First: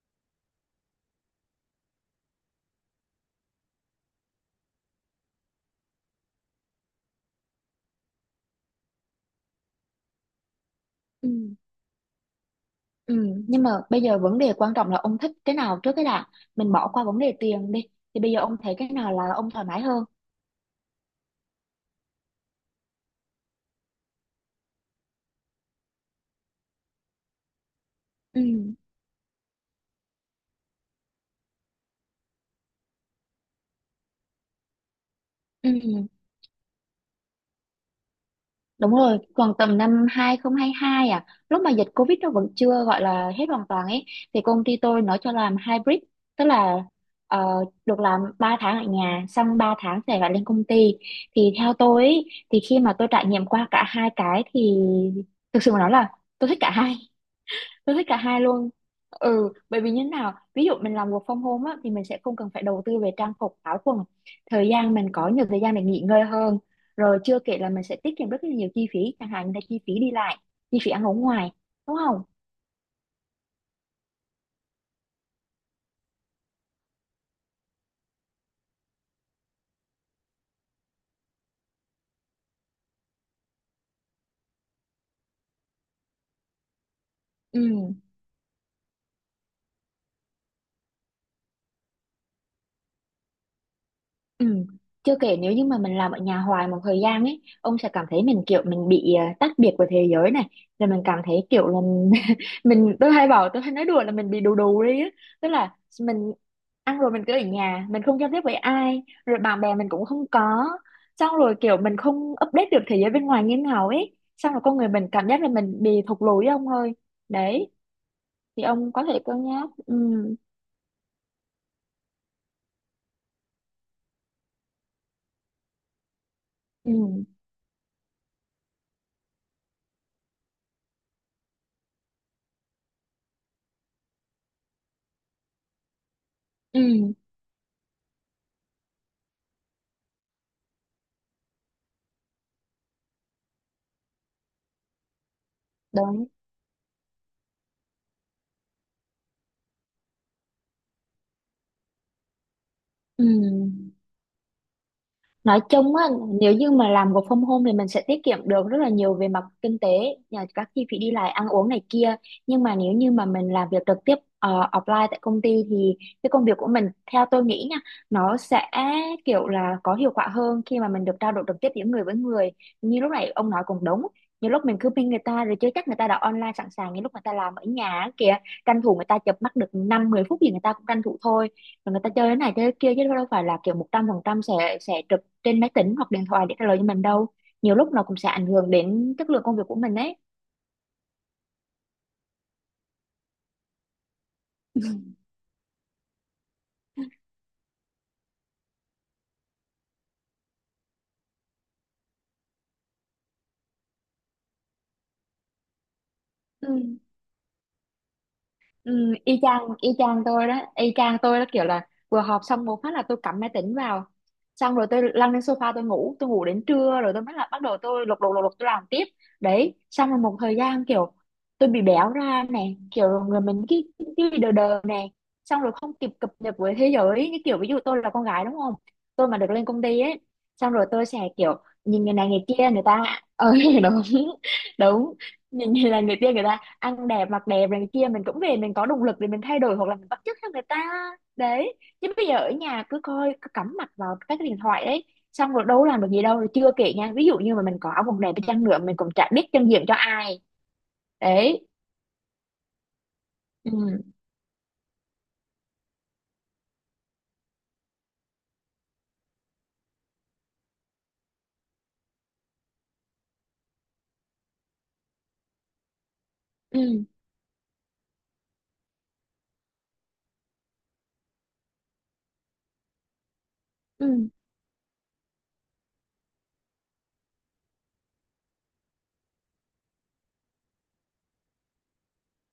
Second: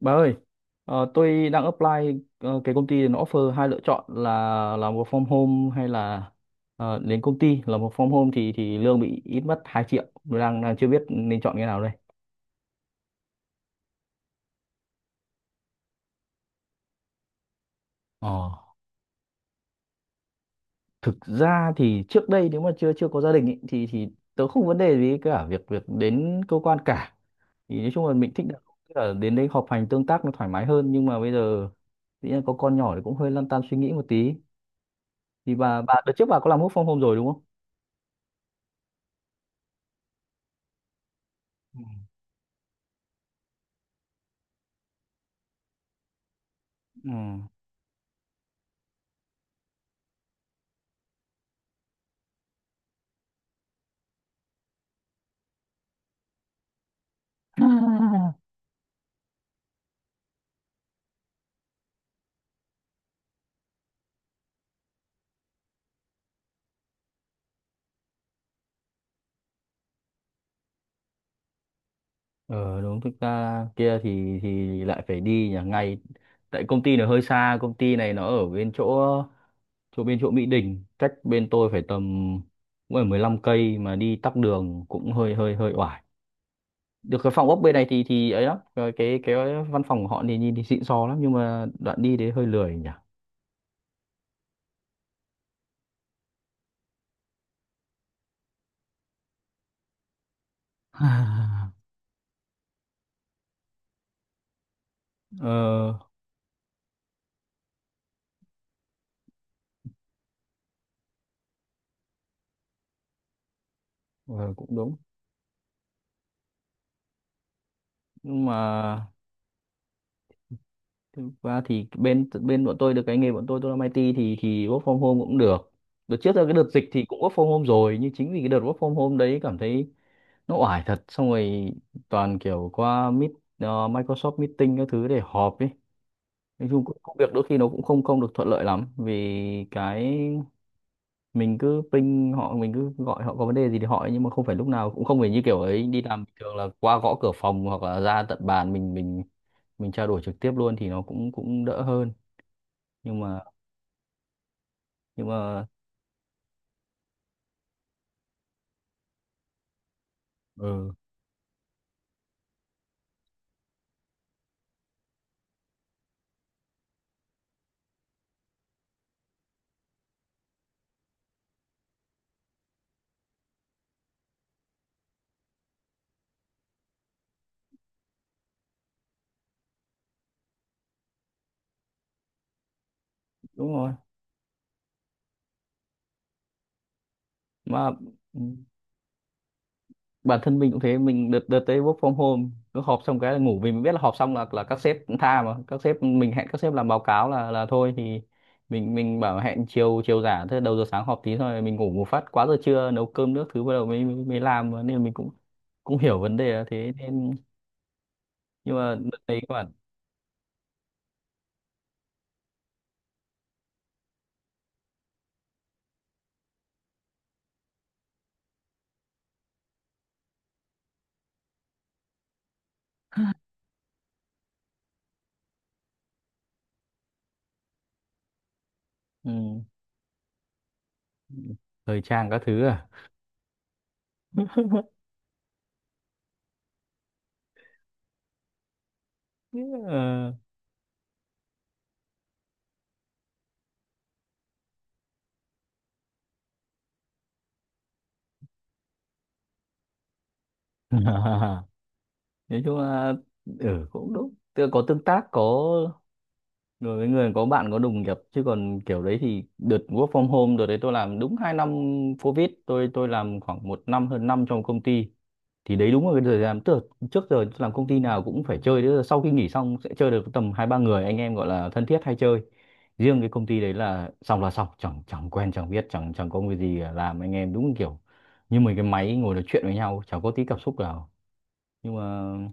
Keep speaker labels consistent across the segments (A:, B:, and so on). A: Bà ơi, tôi đang apply, cái công ty nó offer hai lựa chọn là làm work from home hay là, đến công ty làm. Work from home thì lương bị ít mất 2 triệu. Tôi đang, đang chưa biết
B: Ừ.
A: nên chọn cái nào đây.
B: Ừ. Nhưng mà bây giờ vấn đề quan trọng là ông thích cái nào trước cái đã, mình bỏ qua vấn đề tiền đi, thì
A: Ờ,
B: bây giờ ông thấy cái nào là ông thoải mái hơn?
A: thực ra thì trước đây nếu mà chưa chưa có gia đình ý, thì tớ không vấn đề gì cả, việc việc đến cơ quan cả. Thì nói chung là mình thích là,
B: Ừ.
A: tức là đến đây họp hành tương tác nó thoải mái hơn, nhưng mà bây giờ tự nhiên có con nhỏ thì cũng hơi lăn tăn suy nghĩ một tí. Thì bà
B: Ừ.
A: đợt trước bà có làm work from home rồi đúng không?
B: Đúng rồi, còn tầm năm 2022 à, lúc mà dịch Covid nó vẫn chưa gọi là hết hoàn toàn ấy thì công ty tôi nó cho làm hybrid, tức là
A: Ừ.
B: ờ, được làm 3 tháng ở nhà xong 3 tháng sẽ phải lên công ty. Thì theo tôi ấy, thì khi mà tôi trải nghiệm qua cả hai cái thì thực sự mà nói là tôi thích cả hai. Tôi thích cả hai luôn. Ừ, bởi vì như thế nào? Ví dụ mình làm work from home á, thì mình sẽ không cần phải đầu tư về trang phục, áo quần. Thời gian mình có nhiều thời gian để nghỉ ngơi hơn. Rồi chưa kể là mình sẽ tiết kiệm rất là nhiều chi phí, chẳng hạn như là chi phí đi lại, chi phí ăn uống ngoài, đúng không?
A: Ờ đúng, thực ra kia thì lại phải đi nhà ngay, tại công ty nó hơi xa. Công ty này nó ở bên chỗ, chỗ bên chỗ Mỹ Đình, cách bên tôi phải tầm, cũng phải 15 cây, mà đi tắc đường cũng hơi hơi hơi oải. Được cái phòng ốc bên này
B: Ừ.
A: thì ấy lắm. Ờ, cái văn phòng của họ thì nhìn thì xịn sò lắm, nhưng mà đoạn đi đấy hơi lười nhỉ.
B: Ừ. Chưa kể nếu như mà mình làm ở nhà hoài một thời gian ấy, ông sẽ cảm thấy mình kiểu mình bị tách biệt với thế giới này, rồi mình cảm thấy kiểu là mình, tôi hay bảo, tôi hay nói đùa là mình bị đù đù đi á, tức là
A: Ờ,
B: mình ăn rồi mình cứ ở nhà, mình không giao tiếp với ai, rồi bạn bè mình cũng không có, xong rồi kiểu mình không update được thế giới bên ngoài như thế nào ấy,
A: ờ
B: xong rồi
A: cũng
B: con người
A: đúng,
B: mình cảm giác là mình bị thụt lùi ấy ông ơi, đấy
A: nhưng mà
B: thì ông có thể cân nhắc, ừ,
A: thực ra thì bên bên bọn tôi được cái nghề, bọn tôi làm IT thì work from home cũng được. Đợt trước là cái đợt dịch thì cũng
B: ừ,
A: work from home rồi, nhưng chính vì cái đợt work from home đấy cảm thấy nó oải thật. Xong rồi toàn kiểu qua meet, Microsoft meeting các thứ để họp ấy. Nói chung cũng
B: ừ,
A: công việc đôi khi nó cũng không không được thuận lợi lắm, vì cái mình cứ ping họ, mình cứ gọi họ có vấn đề gì thì hỏi, nhưng mà không phải lúc nào cũng, không phải như kiểu ấy đi làm
B: đúng,
A: bình thường là qua gõ cửa phòng hoặc là ra tận bàn mình, mình trao đổi trực tiếp luôn thì nó cũng cũng đỡ hơn, nhưng
B: ừ.
A: mà, nhưng
B: Nói
A: mà
B: chung á, nếu như mà làm work from home thì mình sẽ tiết kiệm được rất là nhiều về mặt kinh tế, nhà các chi
A: ừ
B: phí đi lại, ăn uống này kia. Nhưng mà nếu như mà mình làm việc trực tiếp offline tại công ty thì cái công việc của mình, theo tôi nghĩ nha, nó sẽ kiểu là có hiệu quả hơn khi mà mình được trao đổi trực tiếp giữa người với người. Như lúc này ông nói cũng đúng. Nhiều lúc mình cứ ping người ta rồi chứ chắc người ta đã online sẵn sàng như lúc người ta làm ở nhà á kìa, tranh thủ người ta chập mắt được 5 10 phút gì người ta cũng tranh thủ thôi, rồi người ta chơi thế này chơi thế kia chứ đâu phải là
A: đúng
B: kiểu một
A: rồi,
B: trăm phần trăm sẽ trực trên máy tính hoặc điện thoại để trả lời cho mình đâu. Nhiều
A: mà
B: lúc nó cũng sẽ
A: ừ,
B: ảnh hưởng đến chất lượng công việc của mình đấy.
A: bản thân mình cũng thế. Mình đợt đợt tới work from home cứ họp xong cái là ngủ, vì mình biết là họp xong là các sếp cũng tha, mà các sếp mình hẹn các sếp làm báo cáo là thôi thì mình bảo hẹn chiều, chiều giả thế. Đầu giờ sáng họp tí thôi, mình ngủ một phát quá giờ trưa, nấu cơm nước thứ, bắt đầu mới mới mới làm mà. Nên là mình cũng cũng hiểu vấn đề là thế,
B: Ừ.
A: nên nhưng mà
B: Ừ,
A: đợt đấy các bạn,
B: y chang tôi đó, y chang tôi đó, kiểu là vừa họp xong một phát là tôi cắm máy tính vào, xong rồi tôi lăn lên sofa tôi ngủ, tôi ngủ đến trưa rồi tôi mới là bắt đầu tôi lục lục lục lục tôi làm tiếp. Đấy, xong rồi một thời gian kiểu tôi bị béo ra này, kiểu người mình cái bị đờ đờ này, xong rồi không kịp cập nhật với thế giới. Như kiểu ví dụ tôi là con gái đúng không, tôi
A: ừ,
B: mà được lên công ty ấy, xong rồi tôi sẽ kiểu
A: thời
B: nhìn người này
A: trang các
B: người
A: thứ
B: kia, người
A: à.
B: ta ờ, đúng, đúng, nhìn người này người kia, người ta ăn đẹp mặc đẹp này kia, mình cũng về mình có động lực để mình thay đổi hoặc là mình bắt chước theo người ta. Đấy, chứ bây giờ ở nhà cứ coi cứ cắm mặt vào các cái điện thoại đấy, xong rồi đâu làm được gì đâu. Rồi chưa kể nha, ví dụ như mà mình có áo quần đẹp đi chăng nữa mình cũng chả biết chân diện cho ai.
A: Ờ.
B: Đấy.
A: Nói chung là
B: Ừ,
A: ừ cũng đúng, tức là có tương tác, có người với người, có bạn có đồng nghiệp. Chứ còn kiểu đấy thì đợt work from home đợt đấy tôi làm đúng 2 năm covid, tôi làm khoảng 1 năm hơn năm trong công ty. Thì đấy đúng là cái thời gian, tức
B: ừ,
A: là trước giờ làm công ty nào cũng phải chơi, tức là sau khi nghỉ xong sẽ chơi được tầm 2 3 người anh em gọi là thân thiết hay chơi. Riêng cái công ty đấy là
B: ừ,
A: xong là xong, chẳng chẳng quen chẳng biết chẳng chẳng có người gì làm anh em, đúng kiểu như mấy cái máy ngồi nói chuyện với nhau, chẳng có tí cảm xúc nào. Nhưng mà nói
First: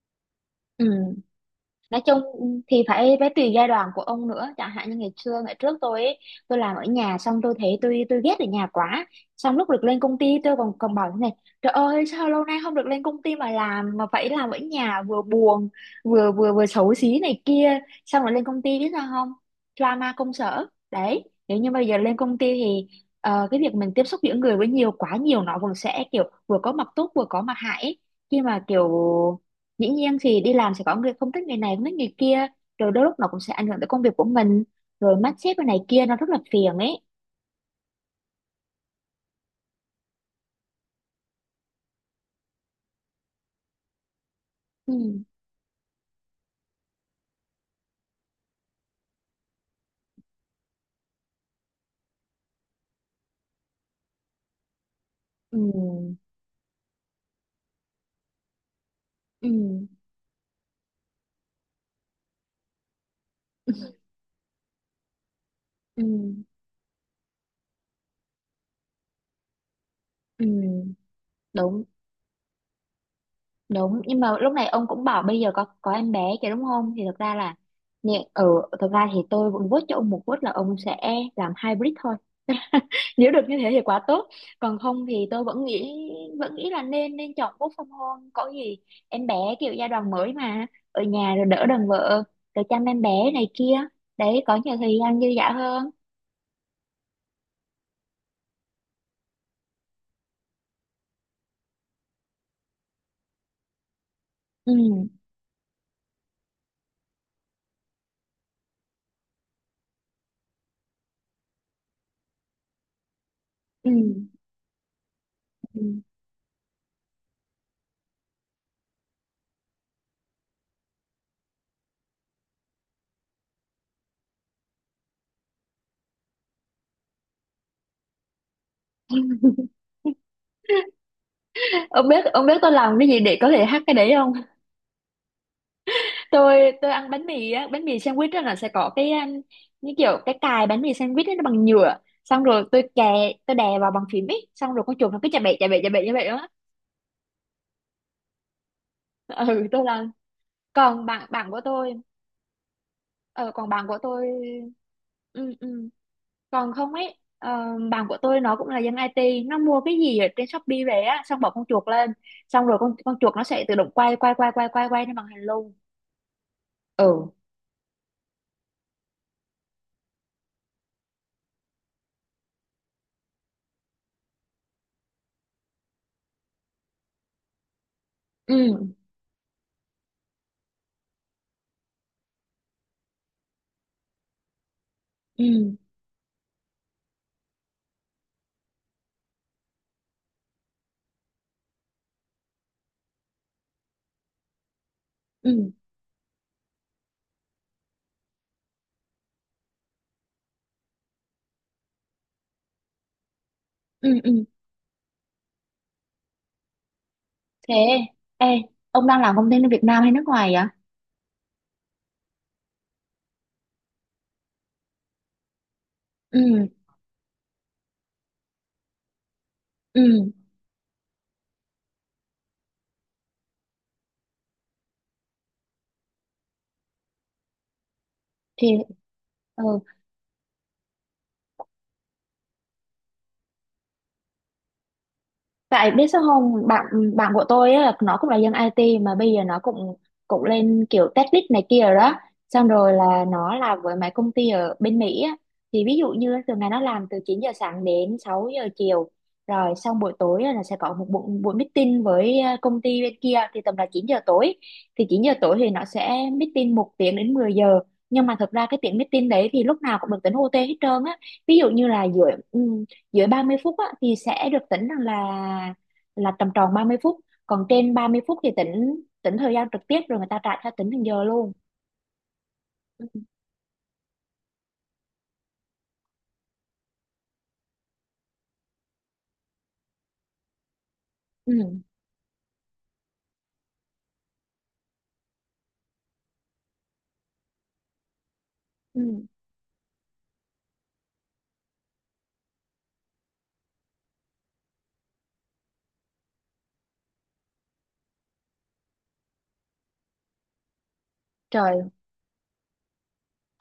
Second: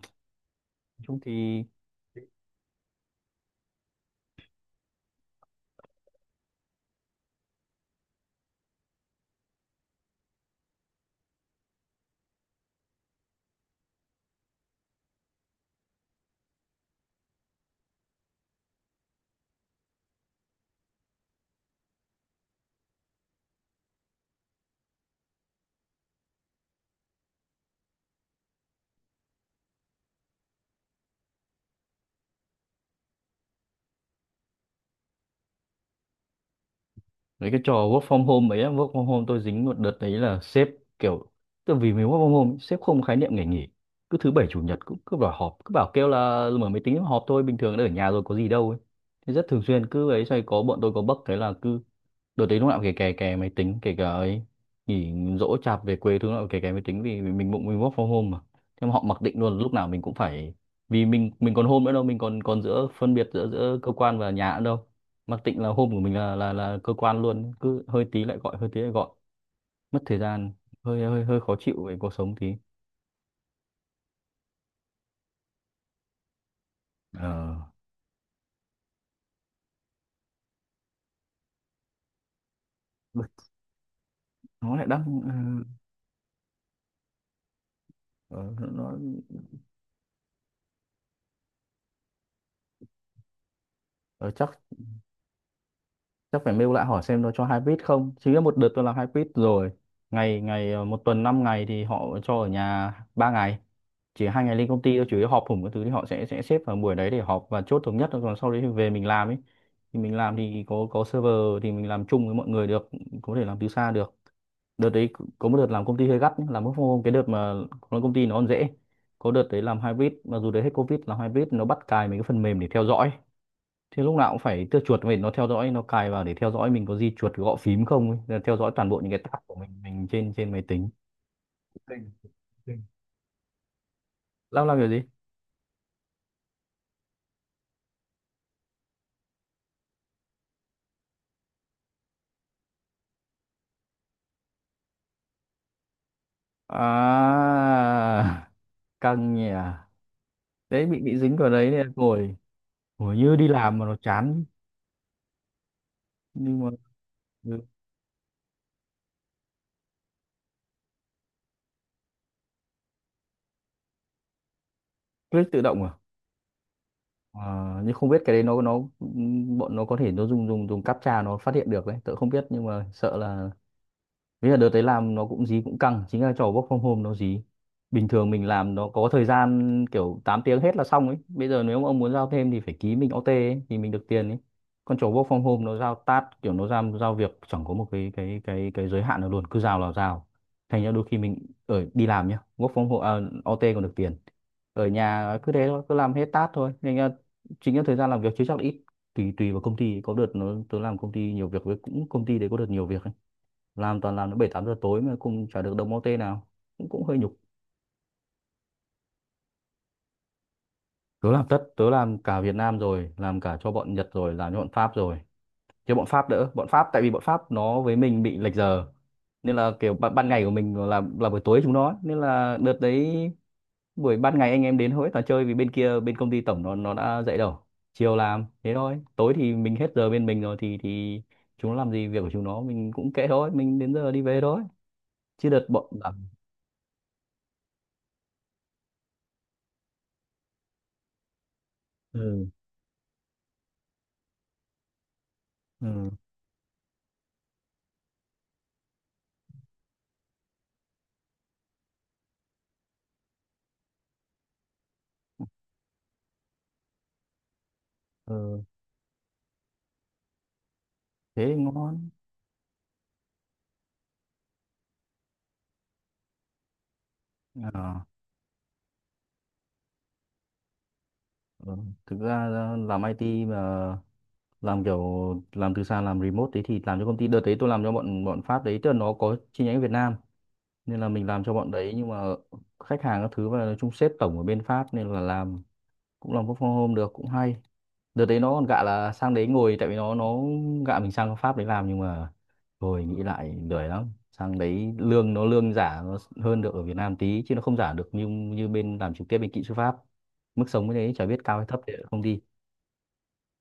B: ừ,
A: chung thì,
B: nói chung thì phải phải tùy giai đoạn của ông nữa, chẳng hạn như ngày xưa ngày trước tôi ấy, tôi làm ở nhà xong tôi thấy tôi ghét ở nhà quá, xong lúc được lên công ty tôi còn còn bảo thế này, trời ơi sao lâu nay không được lên công ty mà làm mà phải làm ở nhà, vừa buồn vừa vừa vừa xấu xí này kia, xong rồi lên công ty biết sao không, drama công sở. Đấy, nếu như bây giờ lên công ty thì cái việc mình tiếp xúc giữa người với nhiều quá nhiều nó vẫn sẽ kiểu vừa có mặt tốt vừa có mặt hại ấy. Khi mà kiểu dĩ nhiên thì đi làm sẽ có người không thích người này không thích người kia, rồi đôi lúc nó cũng sẽ ảnh hưởng tới công việc của mình, rồi mắt xếp cái này kia nó rất là phiền ấy.
A: đấy cái trò work from home ấy, á, work from home tôi dính một đợt đấy là sếp kiểu, từ vì mình work from home, ấy, sếp không khái niệm ngày nghỉ. Cứ thứ bảy chủ nhật
B: Ừ,
A: cũng cứ bảo họp, cứ bảo kêu là mở máy tính họp thôi, bình thường đã ở nhà rồi có gì đâu ấy. Thế rất thường xuyên cứ ấy xoay, có bọn tôi có bug thế là cứ đợt đấy lúc nào cũng kè kè kè máy tính, kể cả ấy nghỉ dỗ
B: ừ,
A: chạp về quê thứ nào cũng kè kè máy tính, vì mình bụng mình work from home mà. Thế mà họ mặc định
B: ừ,
A: luôn là lúc nào mình cũng phải, vì mình còn home nữa đâu, mình còn còn giữa phân biệt giữa giữa cơ quan và nhà nữa đâu. Mặc định là home của
B: ừ,
A: mình là là cơ quan luôn. Cứ hơi tí lại gọi, hơi tí lại gọi, mất thời
B: ừ,
A: gian, hơi hơi hơi khó
B: đúng,
A: chịu về cuộc sống tí.
B: đúng, nhưng mà lúc này ông cũng bảo bây giờ có em bé kìa đúng không, thì thật
A: Ờ
B: ra là ở ừ, thực ra thì tôi vẫn vote cho ông một vote là ông sẽ làm hybrid thôi, nếu được như thế thì quá tốt,
A: nó
B: còn
A: lại
B: không
A: đang,
B: thì tôi vẫn nghĩ, vẫn nghĩ là nên nên chọn work from home. Có
A: ờ,
B: gì
A: nó,
B: em bé
A: nó
B: kiểu giai đoạn mới mà, ở nhà rồi đỡ đần vợ, rồi chăm em bé này kia,
A: ờ,
B: đấy,
A: chắc
B: có nhiều thời gian dư dả hơn.
A: chắc phải mail lại hỏi xem nó cho hai quýt không. Chính là một đợt tôi làm hai quýt rồi, ngày ngày, 1 tuần 5 ngày thì họ cho ở nhà 3 ngày, chỉ 2 ngày lên công ty thôi. Chủ
B: Ừ,
A: yếu họp hùng cái thứ thì họ sẽ xếp vào buổi đấy để họp và chốt thống nhất thôi. Còn sau đấy thì về mình làm ấy, thì mình làm thì có server, thì mình làm chung với mọi người được, có thể làm từ
B: ừ,
A: xa được. Đợt đấy có một đợt
B: ừ.
A: làm công ty hơi gắt nhá, làm work from home cái đợt mà làm công ty nó còn dễ. Có đợt đấy làm hybrid, mặc dù đấy hết covid, làm hybrid nó bắt cài mấy cái phần mềm để theo dõi, thì lúc nào cũng phải tua chuột. Mình nó theo dõi, nó cài vào để theo dõi mình có di chuột gõ phím không ấy, là theo dõi toàn bộ những cái tab của mình, trên trên máy tính.
B: Ông
A: Tình,
B: biết ông biết tôi
A: tình.
B: làm cái gì để có thể hack cái đấy không?
A: Làm kiểu gì?
B: Tôi ăn bánh mì á, bánh mì sandwich á, là sẽ có cái như kiểu cái cài bánh mì sandwich ấy, nó bằng nhựa, xong rồi tôi kè, tôi đè vào bằng phím ấy, xong rồi con chuột nó cứ chà bậy chà bậy chà bậy như vậy đó.
A: À, căng nhỉ.
B: Ừ, tôi
A: À.
B: làm.
A: Đấy
B: Còn
A: bị
B: bạn
A: dính vào
B: bạn của
A: đấy nên
B: tôi
A: ngồi, ngồi như đi
B: ờ, còn
A: làm mà
B: bạn
A: nó
B: của tôi,
A: chán,
B: ừ, ừ.
A: nhưng mà
B: Còn không ấy
A: ừ,
B: ờ, bạn của tôi nó cũng là dân IT, nó mua cái gì ở trên Shopee về á, xong bỏ con chuột lên, xong rồi con chuột nó sẽ tự động quay quay quay quay quay quay trên màn hình
A: click tự
B: luôn.
A: động à.
B: Ừ,
A: À, nhưng không biết cái đấy nó, bọn nó có thể nó dùng dùng dùng captcha nó phát hiện được đấy, tớ không biết nhưng mà sợ là. Thế là đợt đấy làm nó cũng dí cũng căng. Chính là trò work from home nó dí. Bình thường mình
B: ừ,
A: làm nó có thời gian kiểu 8 tiếng hết là xong ấy. Bây giờ nếu mà ông muốn giao thêm thì phải ký mình OT ấy, thì mình được tiền ấy. Còn trò work from home nó
B: ừ,
A: giao task, kiểu nó giao, giao việc chẳng có một cái giới hạn nào luôn, cứ giao là giao. Thành ra đôi khi mình ở đi làm nhá, work from home, à, OT còn được tiền. Ở nhà cứ thế
B: ừ,
A: thôi, cứ làm hết task thôi. Nên là chính là thời gian làm việc chứ chắc là ít. Tùy tùy vào công ty. Có đợt nó tớ làm công ty nhiều việc, với cũng công ty đấy có đợt nhiều việc ấy, làm
B: ừ,
A: toàn làm đến
B: ừ,
A: 7 8 giờ tối mà cũng chả được đồng ô tê nào, cũng cũng hơi nhục.
B: thế, ê, ông đang làm công ty ở Việt Nam hay nước ngoài vậy?
A: Tớ làm tất, tớ làm cả Việt Nam, rồi làm cả cho bọn Nhật, rồi làm cho bọn Pháp rồi. Chứ bọn Pháp
B: Ừ,
A: đỡ, bọn Pháp tại vì bọn Pháp nó với mình bị lệch giờ, nên là kiểu
B: ừ,
A: ban, ban ngày của mình là buổi tối chúng nó, nên là đợt đấy buổi ban ngày anh em đến hối toàn chơi, vì bên kia bên công ty tổng nó đã dậy đầu chiều làm
B: thì,
A: thế thôi. Tối thì
B: ừ.
A: mình hết giờ bên mình rồi, thì chúng nó làm gì việc của chúng nó mình cũng kệ thôi, mình đến giờ đi về thôi. Chứ đợt bọn,
B: Tại biết sao không, bạn bạn của tôi á, là nó cũng là dân IT mà bây giờ nó cũng cũng lên kiểu tech lead này kia rồi đó.
A: ừ,
B: Xong rồi là nó làm với mấy công ty ở bên Mỹ á. Thì ví dụ
A: ừ,
B: như thường ngày nó làm từ 9 giờ sáng đến 6 giờ chiều. Rồi xong buổi tối á, là sẽ có một buổi, buổi meeting với công ty bên kia thì tầm là 9 giờ tối. Thì 9 giờ tối thì nó sẽ meeting một tiếng đến 10 giờ. Nhưng mà thực
A: ừ.
B: ra cái tiếng meeting đấy thì lúc nào cũng được tính OT hết trơn á.
A: Thế
B: Ví dụ như là
A: ngon.
B: giữa ừ, dưới 30 phút á, thì sẽ được tính rằng là tầm tròn 30 phút, còn trên
A: À,
B: 30 phút thì tính tính thời gian trực tiếp rồi người ta trả theo tính thành giờ luôn.
A: ừ. Thực ra ờ, làm
B: Ừ.
A: IT mà làm kiểu, làm từ xa, làm remote đấy, thì làm cho công ty đợt đấy tôi làm cho bọn bọn Pháp đấy, tức là nó có chi nhánh ở Việt Nam nên là mình làm cho bọn
B: Ừ.
A: đấy, nhưng mà khách hàng các thứ và nói chung sếp tổng ở bên Pháp, nên là làm cũng làm work from home được, cũng hay. Đợt đấy nó còn gạ là
B: Ừ.
A: sang đấy ngồi, tại vì nó gạ mình sang Pháp đấy làm, nhưng mà rồi nghĩ lại lười lắm. Sang đấy lương nó, lương giả nó hơn được ở Việt Nam tí, chứ nó không giả được như như bên làm trực tiếp bên kỹ sư Pháp. Mức sống như thế chả biết cao hay thấp
B: Trời,
A: thì không đi.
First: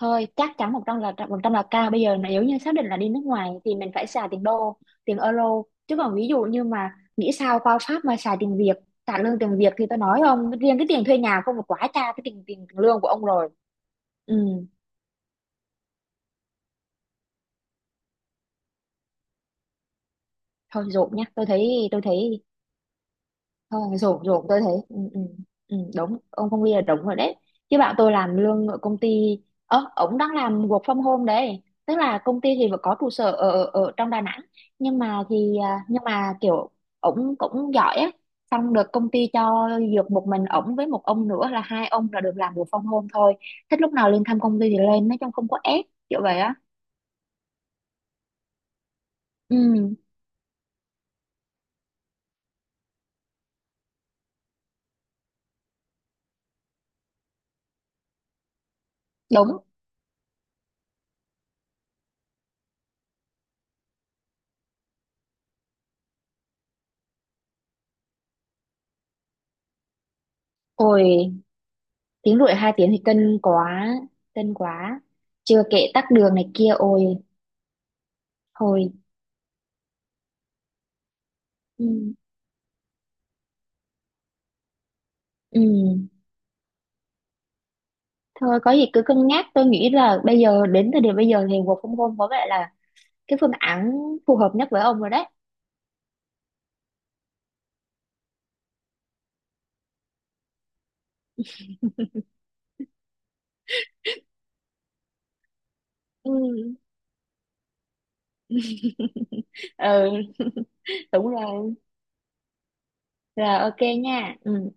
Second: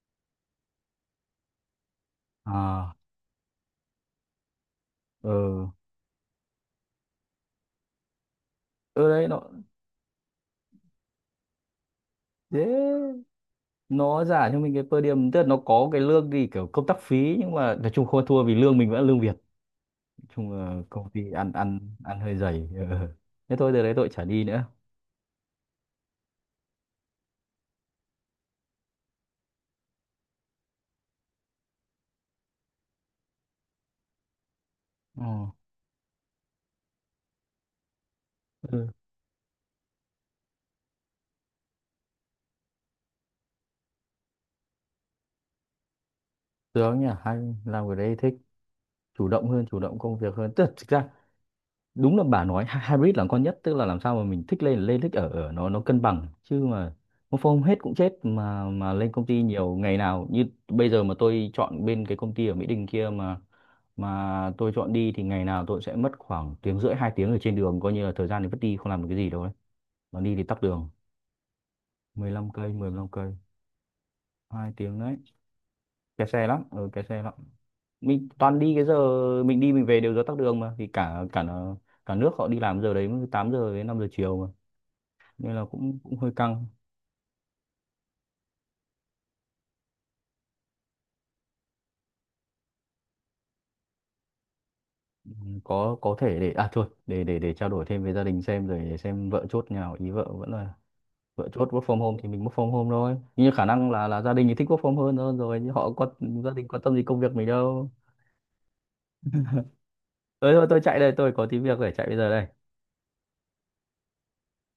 B: thôi chắc chắn một trăm là cao. Bây giờ nếu như xác định
A: À
B: là đi nước ngoài thì mình phải xài tiền đô, tiền euro,
A: ờ,
B: chứ còn ví dụ như mà nghĩ sao qua Pháp mà xài tiền Việt,
A: ở
B: trả
A: đấy
B: lương
A: nó
B: tiền Việt thì tôi nói không riêng cái tiền thuê nhà không là quá cha cái tiền tiền lương của
A: thế,
B: ông rồi.
A: nó
B: Ừ,
A: giả cho mình cái per diem, tức là nó có cái lương thì kiểu công tác phí, nhưng mà nói chung không ăn thua vì lương mình vẫn là lương Việt. Nói chung là
B: thôi
A: công
B: dồn nhá,
A: ty
B: tôi
A: ăn
B: thấy
A: ăn
B: tôi
A: ăn hơi
B: thấy,
A: dày. Ừ. Thế thôi
B: ờ,
A: từ đấy tôi
B: rổ
A: chả đi
B: rổ tôi
A: nữa.
B: thấy, ừ, ừ, ừ, đúng, ông Phong Huy là đúng rồi đấy. Chứ bạn tôi làm lương ở công ty, ớ, ông đang làm work from home đấy, tức là công ty thì vẫn có trụ sở ở, ở ở trong Đà Nẵng, nhưng
A: Ờ.
B: mà thì à, nhưng mà kiểu ông cũng giỏi á, xong
A: Ừ.
B: được công ty cho dược một mình ổng với một ông nữa là hai ông là được làm work from home thôi, thích lúc nào lên thăm công ty thì lên, nói chung không có ép kiểu vậy á.
A: Được nhỉ, hay. Làm cái đấy thích, chủ động hơn, chủ
B: Ừ,
A: động công việc hơn. Tức là thực ra đúng là bà nói hy- hybrid là con nhất, tức là làm sao mà mình thích lên là lên, thích ở ở, nó cân bằng. Chứ mà một hôm hết cũng chết, mà lên công ty
B: đúng
A: nhiều ngày nào như bây giờ mà tôi chọn bên cái công ty ở Mỹ Đình kia, mà tôi chọn đi thì ngày nào tôi sẽ mất khoảng tiếng rưỡi 2 tiếng ở trên đường, coi như là thời gian thì vất đi không làm được cái gì đâu đấy. Mà đi thì tắc đường
B: rồi, tiếng
A: 15
B: rưỡi
A: cây,
B: hai tiếng thì
A: 15 cây,
B: cân quá, cân
A: 2 tiếng
B: quá,
A: đấy.
B: chưa kể tắc
A: Kẹt
B: đường
A: xe
B: này
A: lắm,
B: kia,
A: ừ
B: ôi
A: kẹt xe lắm. Mình toàn đi cái
B: thôi.
A: giờ, mình đi mình về đều giờ tắc đường mà, thì cả cả
B: Ừ.
A: cả nước họ đi làm giờ đấy, 8 giờ đến 5 giờ chiều mà, nên
B: Ừ.
A: là cũng cũng hơi căng.
B: Thôi có gì cứ cân nhắc, tôi nghĩ là bây giờ đến thời điểm bây giờ thì work from home có vẻ là cái phương án phù hợp nhất với ông rồi đấy.
A: Ừ, có thể để à thôi, để trao đổi thêm với gia đình xem, rồi để xem vợ chốt nhà nào ý. Vợ vẫn là, vợ chốt work from home thì mình work from home thôi, nhưng khả năng là gia đình thì thích work from home hơn rồi, nhưng họ có
B: Ừ.
A: gia đình quan tâm gì công việc mình đâu.
B: Ừ.
A: Ơi thôi tôi chạy đây,
B: Đúng
A: tôi có tí
B: rồi.
A: việc phải chạy bây giờ đây.
B: Rồi, ok nha. Ừ.